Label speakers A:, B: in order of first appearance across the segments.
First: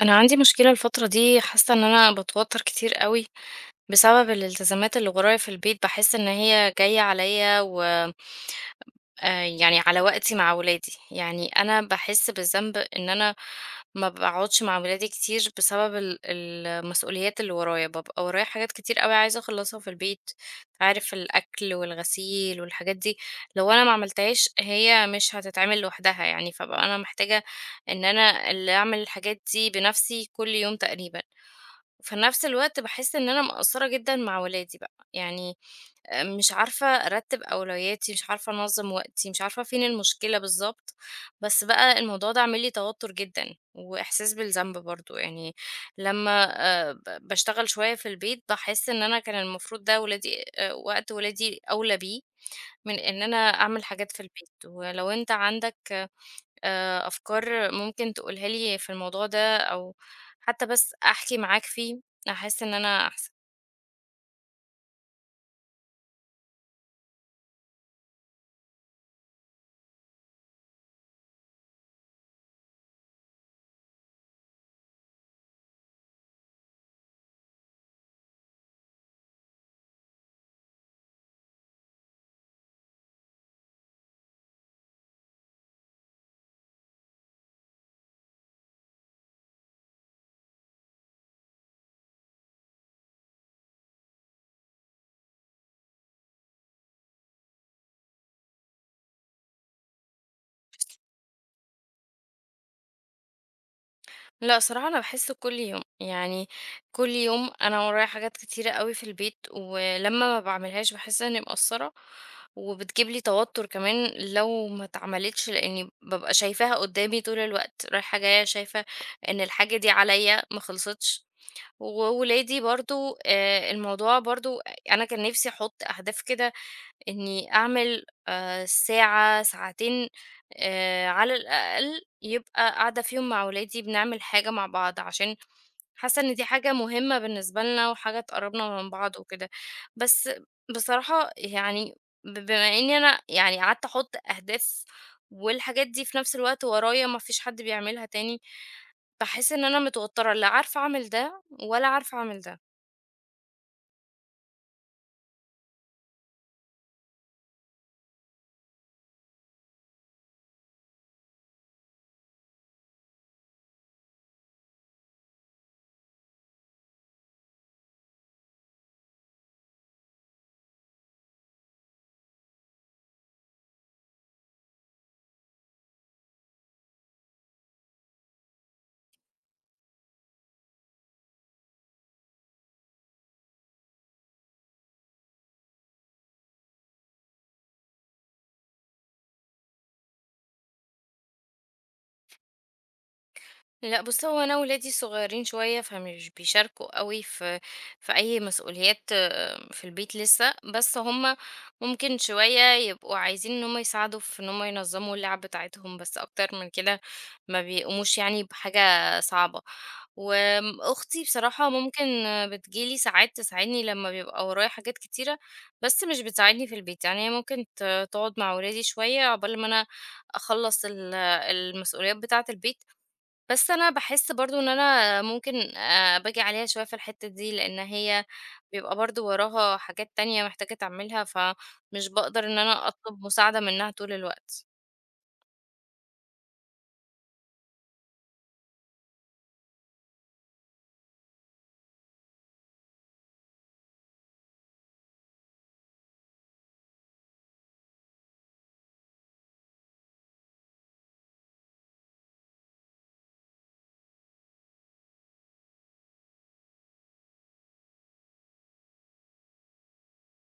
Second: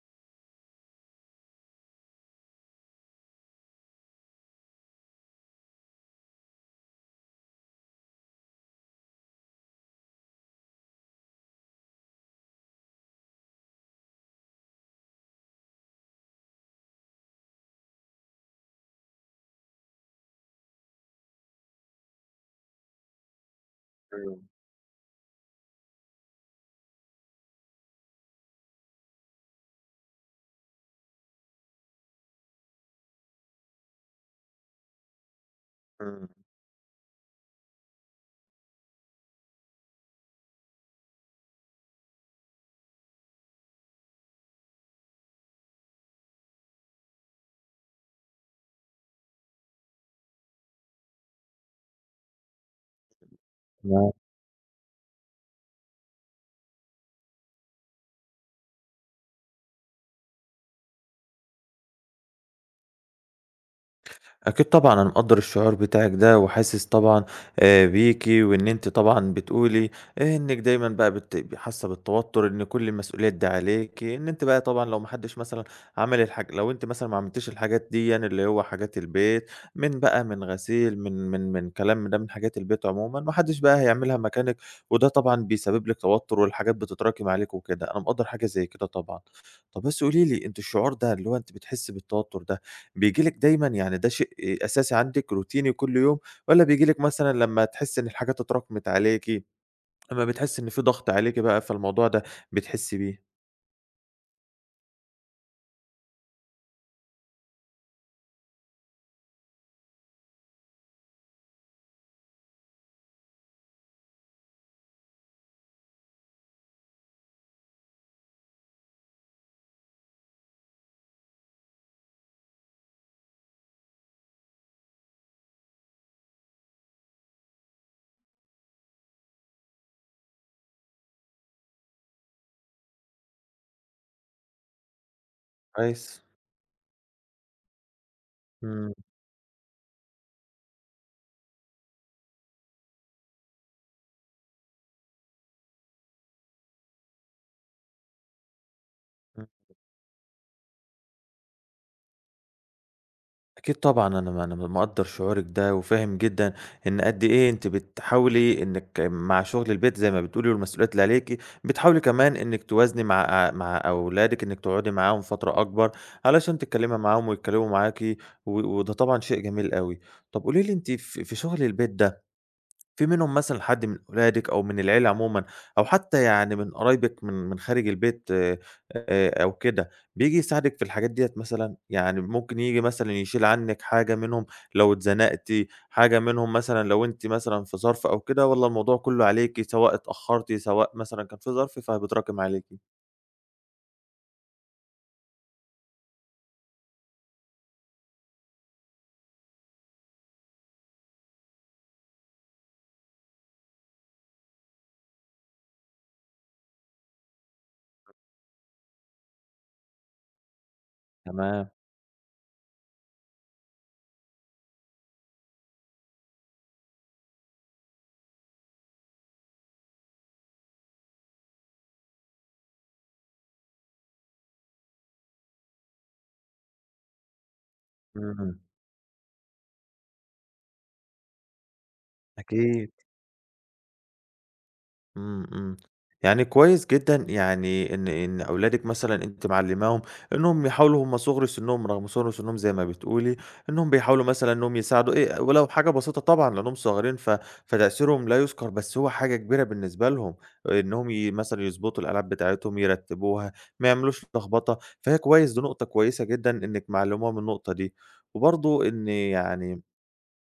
A: انا عندي مشكله الفتره دي حاسه ان انا بتوتر كتير قوي بسبب الالتزامات اللي ورايا في البيت بحس ان هي جايه عليا يعني على وقتي مع ولادي، يعني أنا باحس بالذنب إن أنا ما باقعدش مع ولادي كتير بسبب المسؤوليات اللي ورايا، بابقى ورايا حاجات كتير أوي عايزة أخلّصها في البيت، عارف الأكل والغسيل والحاجات دي، لو أنا ما
B: إمم،
A: عملتهاش هي مش هتتعمل لوحدها يعني، فابقى أنا محتاجة إن أنا اللي أعمل الحاجات دي بنفسي كل يوم تقريبًا، وفي نفس الوقت باحس إن أنا مقصّرة جدًا مع ولادي بقى، يعني
B: إمم،
A: مش عارفة أرتّب أولوياتي، مش عارفة أنظّم وقتي، مش عارفة فين المشكلة بالضبط، بس بقى الموضوع ده عامل لي توتر جدًا، وإحساس بالذنب برضه، يعني لمّا ب باشتغل شوية في البيت باحس إن أنا كان المفروض ده ولادي وقت ولادي أولى بيه من إن أنا أعمل حاجات
B: ما
A: في البيت، ولو أنت عندك أفكار ممكن تقولها لي في الموضوع ده أو حتى بس أحكي معاك فيه، هاحس إن أنا أحسن.
B: أكيد طبعًا أنا مقدّر الشعور بتاعِك ده، وحاسس طبعًا بيكِ، وإن أنتِ طبعًا بتقولي إنِّك دايمًا بقى حاسة بالتوتر، إن كل المسؤوليات دي عليكِ، إن أنتِ بقى طبعًا لو ما حدش مثلًا عمل الحاج لو أنتِ مثلًا ما عملتيش الحاجات ديًا اللي هو حاجات البيت، من بقى من غسيل، من كلام ده من حاجات البيت عمومًا، ما حدش بقى هيعملها مكانِك، وده طبعًا بيسبب لِك توتر، والحاجات بتتراكم عليكِ وكده، أنا مقدّر حاجة زي كده طبعًا. طَب بس قولي لي أنتِ الشعور ده اللي هو أنتِ بتحسي بالتوتر ده، بييجي لِك دايمًا يعني ده شيء أساسي عندِك روتيني كل يوم، والّا بييجي لِك مثلًا لمّا تحسّي إن الحاجات اتراكمت عليكِ، لمّا بتحسّي إن في ضغط عليكِ بقى فالموضوع ده بتحسّي بيه؟
A: لأ، صراحة أنا باحس كل يوم، يعني كل يوم أنا ورايا حاجات كتيرة أوي في البيت، ولمّا ما باعملهاش باحس إني مقصّرة، وبتجيب لي توتر كمان لو ما اتعملتش، لإني بابقى شايفاها قدّامي طول الوقت، رايحة جاية شايفة إن الحاجة دي عليَّ ما خلصتش، وولادي برضه الموضوع برضه أنا كان نفسي أحط أهداف كده إني أعمل ساعة، ساعتين على الأقل يبقى قاعدة فيهم مع ولادي بنعمل حاجة مع بعض، عشان
B: كويس،
A: حاسة إن دي حاجة مهمة بالنسبة لنا وحاجة
B: إمم،
A: تقرّبنا من
B: إمم.
A: بعض وكده. بس بصراحة يعني بما إني أنا يعني قعدت أحُط أهداف والحاجات دي في نفس الوقت ورايا ما فيش حد بيعملها تاني، باحس إن أنا متوتّرة، لا عارفة أعمل ده ولا عارفة أعمل ده.
B: أكيد طبعًا، أنا مقدّر شعورِك ده، وفاهم جدًا إن قد إيه أنتِ بتحاولي إنِّك مع شغل البيت زي ما بتقولي والمسؤوليات اللي عليكِ، بتحاولي كمان إنِّك توازني مع مع أولادِك، إنِّك تقعدي معاهم فترة أكبر علشان تتكلّمي معاهم ويتكلّموا معاكِ، وده طبعًا شيء جميل أوي. طَب قولي لي أنتِ في شغل البيت ده في منهم مثلًا حد من ولادِك أو من العيلة عمومًا أو حتى يعني من قرايبِك من خارج البيت أو كده، بييجي يساعدِك في الحاجات ديّة مثلًا؟ يعني ممكن ييجي مثلًا يشيل عنِّك حاجة منهم لو اتزنقتِ، حاجة منهم مثلًا لو أنتِ مثلًا في ظرف أو كده والّا الموضوع كُلّه عليكِ سواء اتأخّرتِ، سواء مثلًا كان في ظرف فبيتراكم عليكِ؟
A: لأ بُص، هو أنا ولادي صغيرين شوية، فمش بيشاركوا أوي في أي مسؤوليات آه، في البيت لسه، بس هُم ممكن شوية يبقوا عايزين إن هُم يساعدوا في إن هُم ينظموا اللعب بتاعتهم، بس أكتر من كده ما بيقوموش يعني بحاجة صعبة. أختي بصراحة
B: تمام،
A: ممكن بتيجي لي ساعات تساعدني لمّا بيبقى ورايا حاجات كتيرة، بس مش بتساعدني في البيت، يعني هي ممكن تقعد مع ولادي شوية عقبال ما أنا أخلّص المسؤوليات بتاعة البيت. بس أنا باحس برضه إن أنا ممكن باجي عليها شوية في الحتّة دي، لإن هي
B: إمم،
A: بيبقى برضه وراها حاجات تانية محتاجة تعملها، فمش باقدر إن أنا
B: أكيد.
A: أطلب مساعدة منها طول الوقت.
B: إمم، إمم. يعني كويس جدًا يعني إن أولادِك مثلًا أنتِ معلّماهم إنّهم يحاولوا هُم صُغر سِنّهم رغم صُغر سِنّهم زي ما بتقولي، إنّهم بيحاولوا مثلًا إنّهم يساعدوا إيه ولو حاجة بسيطة طبعًا لإنّهم صغيرين فتأثيرهم لا يُذكر، بس هو حاجة كبيرة بالنسبة لهم، إنّهم مثلًا يضبطوا الألعاب بتاعتهم، يرتّبوها، ما يعملوش لخبطة، فهي كويس دي نقطة كويسة جدًا إنِّك معلّماهم النقطة دي. وبرضه إن يعني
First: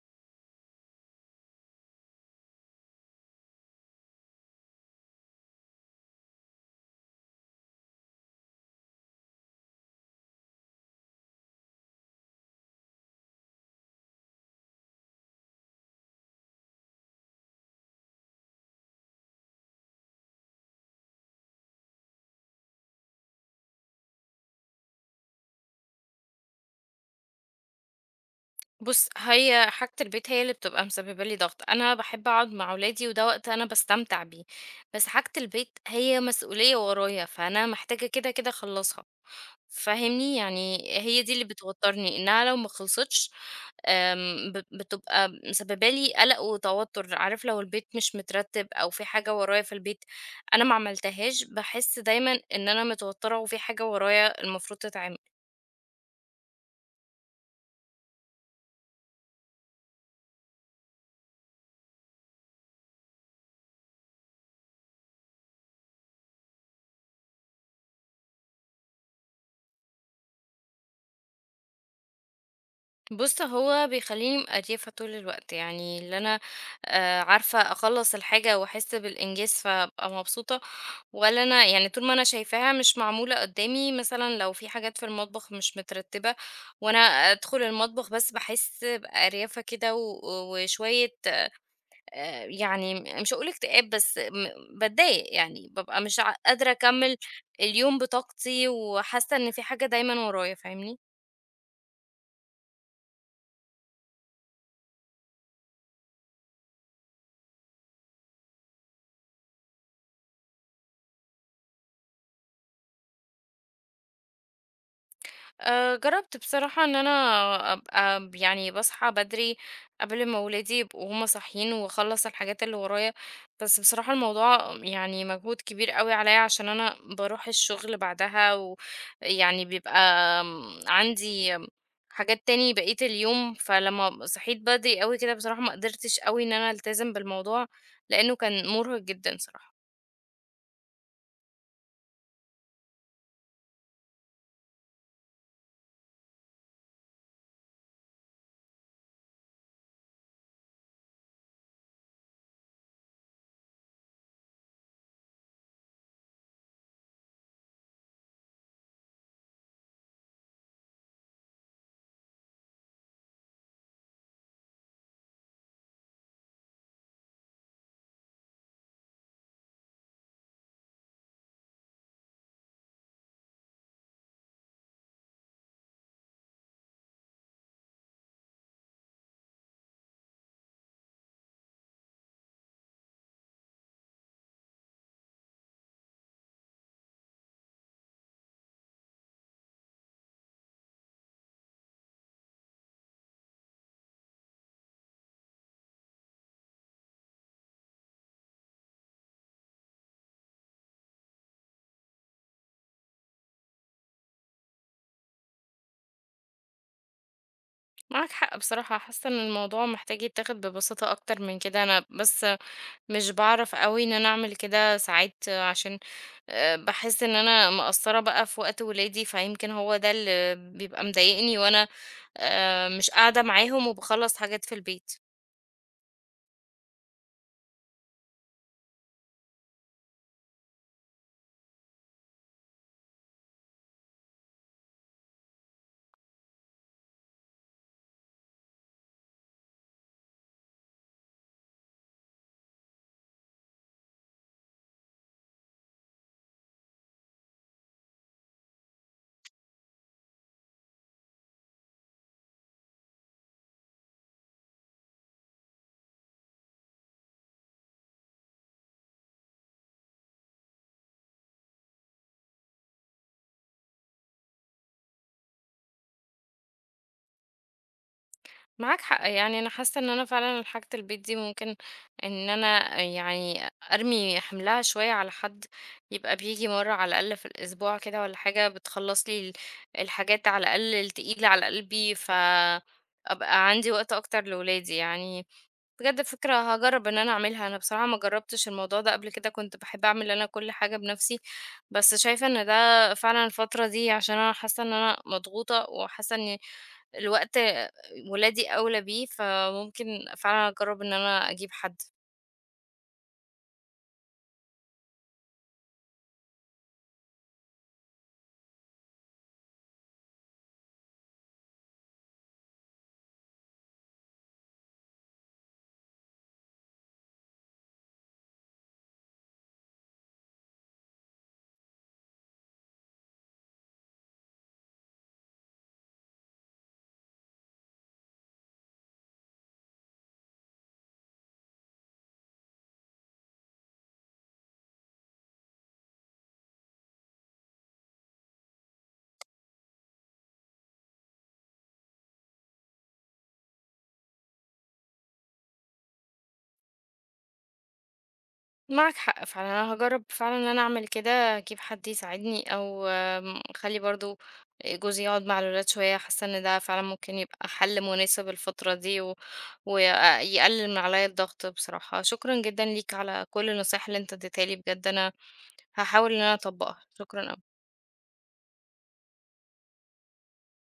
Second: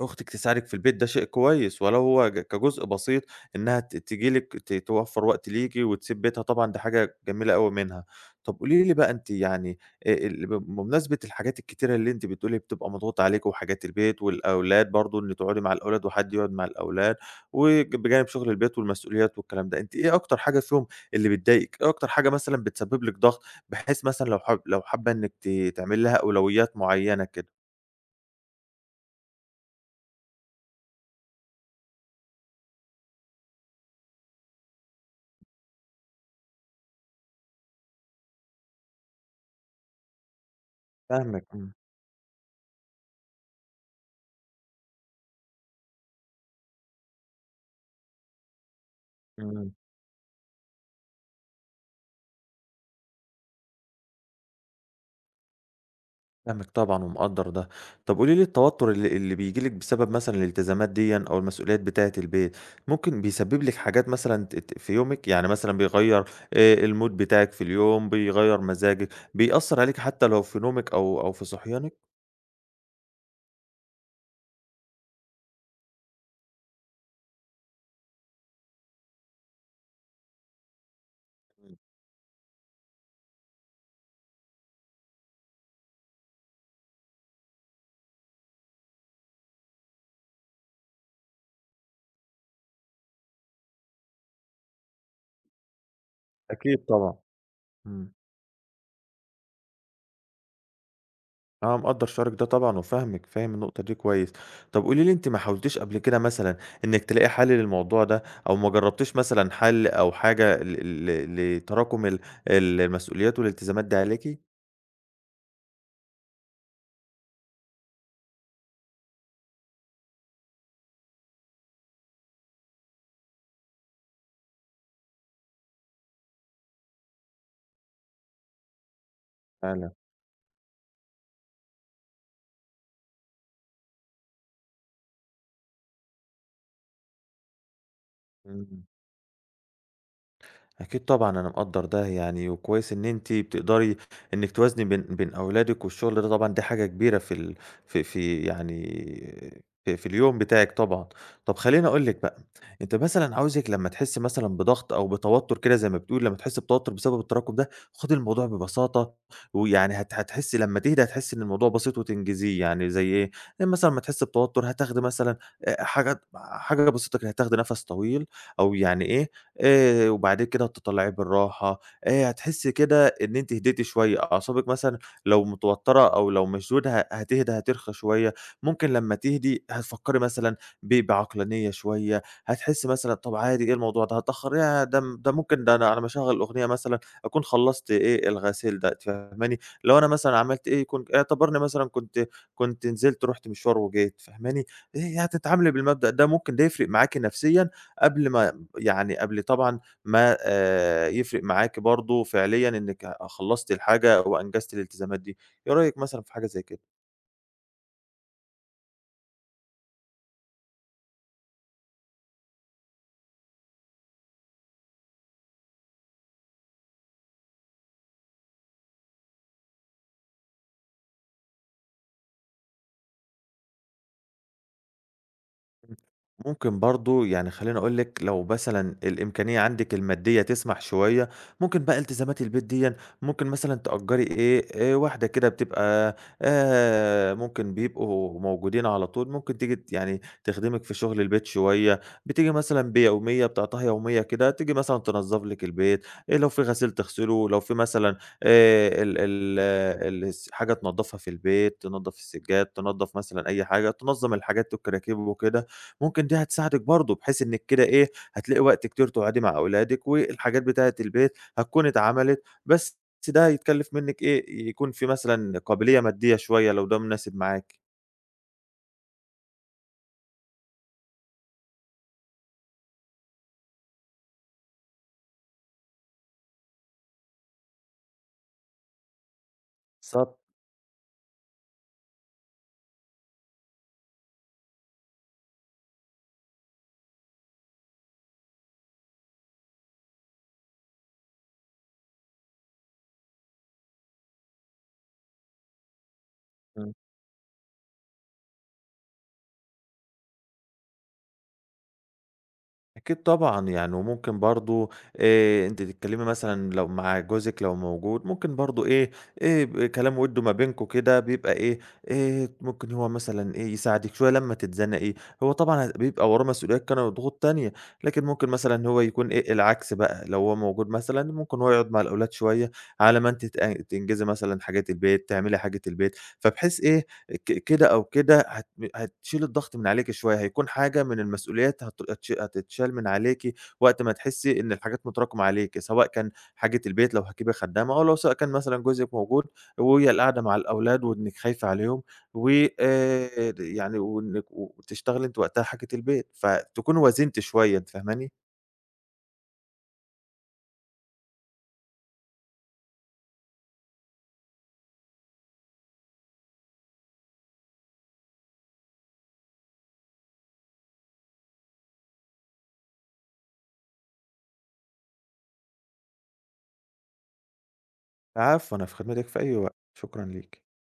B: أختِك تساعدِك في البيت ده شيء كويس، ولو هو كجزء بسيط إنها تيجي لِك توفّر وقت ليكِ وتسيب بيتها طبعًا دي حاجة جميلة أوي منها. طَب قولي لي بقى أنتِ يعني بمناسبة الحاجات الكتيرة اللي أنتِ بتقولي بتبقى مضغوطة عليكِ وحاجات البيت والأولاد برضه إن تقعدي مع الأولاد وحد يقعد مع الأولاد، بجانب شغل البيت والمسؤوليات والكلام ده، أنتِ إيه أكتر حاجة فيهم اللي بتضايقِك؟ إيه أكتر حاجة مثلًا بتسبب لِك ضغط، بحيث مثلًا لو حابة إنِّك تعملي لها أولويات معيّنة كده؟
A: بُص، هي حاجة البيت هي اللي بتبقى مسببة لي ضغط، أنا باحب أقعد مع ولادي وده وقت أنا باستمتع بيه، بس حاجة البيت هي مسؤولية ورايا، فأنا محتاجة كده، كده أخلّصها، فاهمني؟ يعني هي دي اللي
B: فاهمِك، إمم،
A: بتوتّرني، إنها لو ما خلصتش آمم، ب بتبقى مسببة لي قلق وتوتر، عارف لو البيت مش مترتب أو في حاجة ورايا في
B: إمم.
A: البيت أنا ما عملتهاش، باحس دايمًا إن أنا متوترة وفي حاجة ورايا المفروض تتعمل.
B: فاهمِك طبعًا ومقدّر ده. طب قولي لي التوتر اللي بييجي لِك بسبب مثلًا الالتزامات ديًا أو المسؤوليات بتاعة البيت، ممكن بيسبب لِك حاجات مثلًا ت ت في يومِك؟ يعني مثلًا بيغيّر الmood بتاعِك في اليوم، بيغيّر مزاجِك، بيأثّر عليكِ حتى لو في نومِك أو في صحيانِك؟
A: بُص، هو بيخلّيني مقريفة طول الوقت، يعني اللي أنا عارفة أخلّص الحاجة وأحس بالإنجاز فابقى مبسوطة، ولا أنا يعني طول ما أنا شايفاها مش معمولة قدّامي، مثلًا لو في حاجات في المطبخ مش مترتبة وأنا أدخل المطبخ بس باحس بأريافة كده و وشوية يعني مش هاقول اكتئاب، بس م باتضايق يعني، بابقى مش قادرة
B: أكيد
A: أكمّل
B: طبعًا.
A: اليوم
B: إمم.
A: بطاقتي وحاسة إن في حاجة دايمًا ورايا، فاهمني؟
B: أنا مقدّر شعورِك ده طبعًا وفاهمِك، فاهم النقطة دي كويس. طب قولي لي أنتِ ما حاولتيش قبل كده مثلًا إنِّك تلاقي حل للموضوع ده أو ما جرّبتيش مثلًا حل أو حاجة ل ل لتراكُم المسؤوليات والالتزامات دي عليكِ؟
A: جرّبت بصراحة إن أنا أبقى ب يعني باصحى بدري قبل ما ولادي يبقوا هُم صاحيين، وأخلّص الحاجات اللي ورايا، بس بصراحة الموضوع يعني مجهود كبير أوي عليَّ عشان أنا باروح الشغل بعدها، ويعني
B: فعلًا،
A: بيبقى آمم، عندي آمم، حاجات تاني بقية اليوم، فلمّا صحيت بدري أوي كده بصراحة ما قدرتش أوي إن أنا ألتزم بالموضوع، لإنه كان
B: إمم.
A: مُرهق جدًا صراحة.
B: أكيد طبعًا أنا مقدّر ده يعني، وكويس إن أنتِ بتقدري إنِّك توازني بين أولادِك والشغل ده طبعًا دي حاجة كبيرة في في في يعني في اليوم بتاعِك طبعًا. طَب خلّيني أقول لِك بقى، أنتِ مثلًا عاوزِك لمّا تحسّي مثلًا بضغط أو بتوتُّر كده زي ما بتقولي، لمّا تحسّي بتوتُّر بسبب التراكُم ده، خُدي الموضوع ببساطة، ويعني هتحسّي لمّا تهدى هتحسّي إن الموضوع بسيط وتنجزيه. يعني زي إيه، يعني مثلًا لمّا تحسّي بتوتُّر هتاخدي مثلًا حاجة بسيطة كده، هتاخدي نَفَس طويل أو يعني إيه، وبعد كده هتطلّعيه بالراحة، هتحسّي كده إن أنتِ هديتِ شوية، أعصابِك مثلًا لو متوتّرة أو لو مشدودة هتهدى هترخى شوية، ممكن لمّا تهدي هتفكّري مثلًا بعقلانية شوية، هتحسّي مثلًا طَب عادي إيه الموضوع ده هتأخّر ياه! ده ممكن ده أنا على ما أشغّل أغنية مثلًا أكون خلّصت إيه الغسيل ده، أنتِ فاهماني؟ لو أنا مثلًا عملت إيه يكون اعتبرني مثلًا كنت نزلت رُحت مشوار وجيت، فاهماني؟ هتتعاملي بالمبدأ ده ممكن ده يفرق معاكِ نفسيًا قبل ما يعني قبل طبعًا ما يفرق معاكِ برضه فعليًا إنِّك خلّصتِ الحاجة وأنجزتِ الالتزامات دي، إيه رأيِك مثلًا في حاجة زي كده؟
A: معاك حق بصراحة، حاسة إن الموضوع محتاج يتاخد ببساطة أكتر من كده، أنا بس مش باعرف أوي إن أنا أعمل كده ساعات عشان باحس إن أنا مقصّرة بقى في وقت ولادي، فيمكن هو ده اللي بيبقى مضايقني وأنا مش قاعدة معاهم وباخلّص حاجات في البيت.
B: إمم. ممكن برضه يعني خلّيني أقول لِك لو مثلًا الإمكانية عندِك المادية تسمح شوية، ممكن بقى التزامات البيت ديًّا ممكن مثلًا تأجّري إيه، واحدة كده بتبقى ممكن بيبقوا موجودين على طول، ممكن تيجي يعني تخدمِك في شغل البيت شوية، بتيجي مثلًا بيومية بتاعتها يومية كده، تيجي مثلًا تنضّف لِك البيت، لو في غسيل تغسله، لو في مثلًا ال ال ال الس حاجة تنضّفها في البيت، تنضّف السجاد، تنضّف مثلًا أي حاجة، تنظّم الحاجات والكراكيب وكده. ممكن دي هتساعدِك برضه، بحيث إنِّك كده إيه، هتلاقي وقت كتير تقعدي مع أولادِك، والحاجات بتاعة البيت هتكون اتعملت، بس ده هيتكلّف منِّك إيه، يكون في مثلًا قابلية مادية شوية لو ده مناسب معاكِ.
A: معاك حق، يعني أنا حاسة إن أنا فعلًا حاجة البيت دي ممكن إن أنا يعني أرمي حِملها شوية على حد يبقى بييجي مرّة على الأقل في الأسبوع كده والّا حاجة بتخلّص لي
B: بالضبط.
A: الحاجات على الأقل التقيلة على قلبي، فأبقى عندي وقت أكتر لولادي يعني بجد فكرة هاجرّب إن أنا أعملها، أنا بصراحة ما جرّبتش الموضوع ده قبل كده، كنت باحب أعمل أنا كل حاجة بنَفْسي، بس شايفة إن ده فعلًا الفترة دي عشان أنا حاسة إن أنا مضغوطة وحاسة إن الوقت ولادي أولى بيه، فممكن فعلًا أجرّب إن أنا أجيب حد.
B: أكيد طبعًا، يعني وممكن برضه أنتِ تتكلمي مثلًا لو مع جوزِك لو موجود، ممكن برضه إيه، إيه ب كلام وِدّه ما بينكم كده بيبقى إيه، ممكن هو مثلًا إيه، يساعدِك شوية لمّا تتزنقي، هو طبعًا بيبقى وراه مسؤوليات كده وضغوط تانية، لكن ممكن مثلًا هو يكون إيه، العكس بقى، لو هو موجود مثلًا ممكن هو يقعد مع الأولاد شوية على ما أنتِ تنجزي مثلًا حاجات البيت، تعملي حاجة البيت، فبحيث إيه، كده أو كده هتشيل الضغط من عليكِ شوية، هيكون حاجة من المسؤوليات هت هتش هتتشال من عليكِ وقت ما تحسي إن الحاجات متراكمة عليكِ، سواء كان حاجة البيت لو هتجيبي خدامة، أو لو سواء كان مثلًا جوزِك موجود وهي القعدة مع الأولاد وإنِّك خايفة عليهم، و يعني وتشتغلي أنتِ وقتها حاجة البيت، فتكوني وازنتِ شوية أنتِ فاهماني؟
A: معاك حق فعلًا، أنا هاجرّب فعلًا إن أنا أعمل كده، أجيب حد يساعدني أو أخلّي برضه جوزي يقعد مع الولاد شوية، حاسة إن ده فعلًا ممكن يبقى حل مناسب الفترة دي و ويقلل من عليَّ الضغط بصراحة. شكرًا جدًا ليك على كل النصايح اللي أنت اديتها لي، بجد أنا هاحاول إن أنا أطبّقها. شكرًا أوي.
B: العفو، أنا في خدمتِك في أي وقت، شكرًا ليكِ.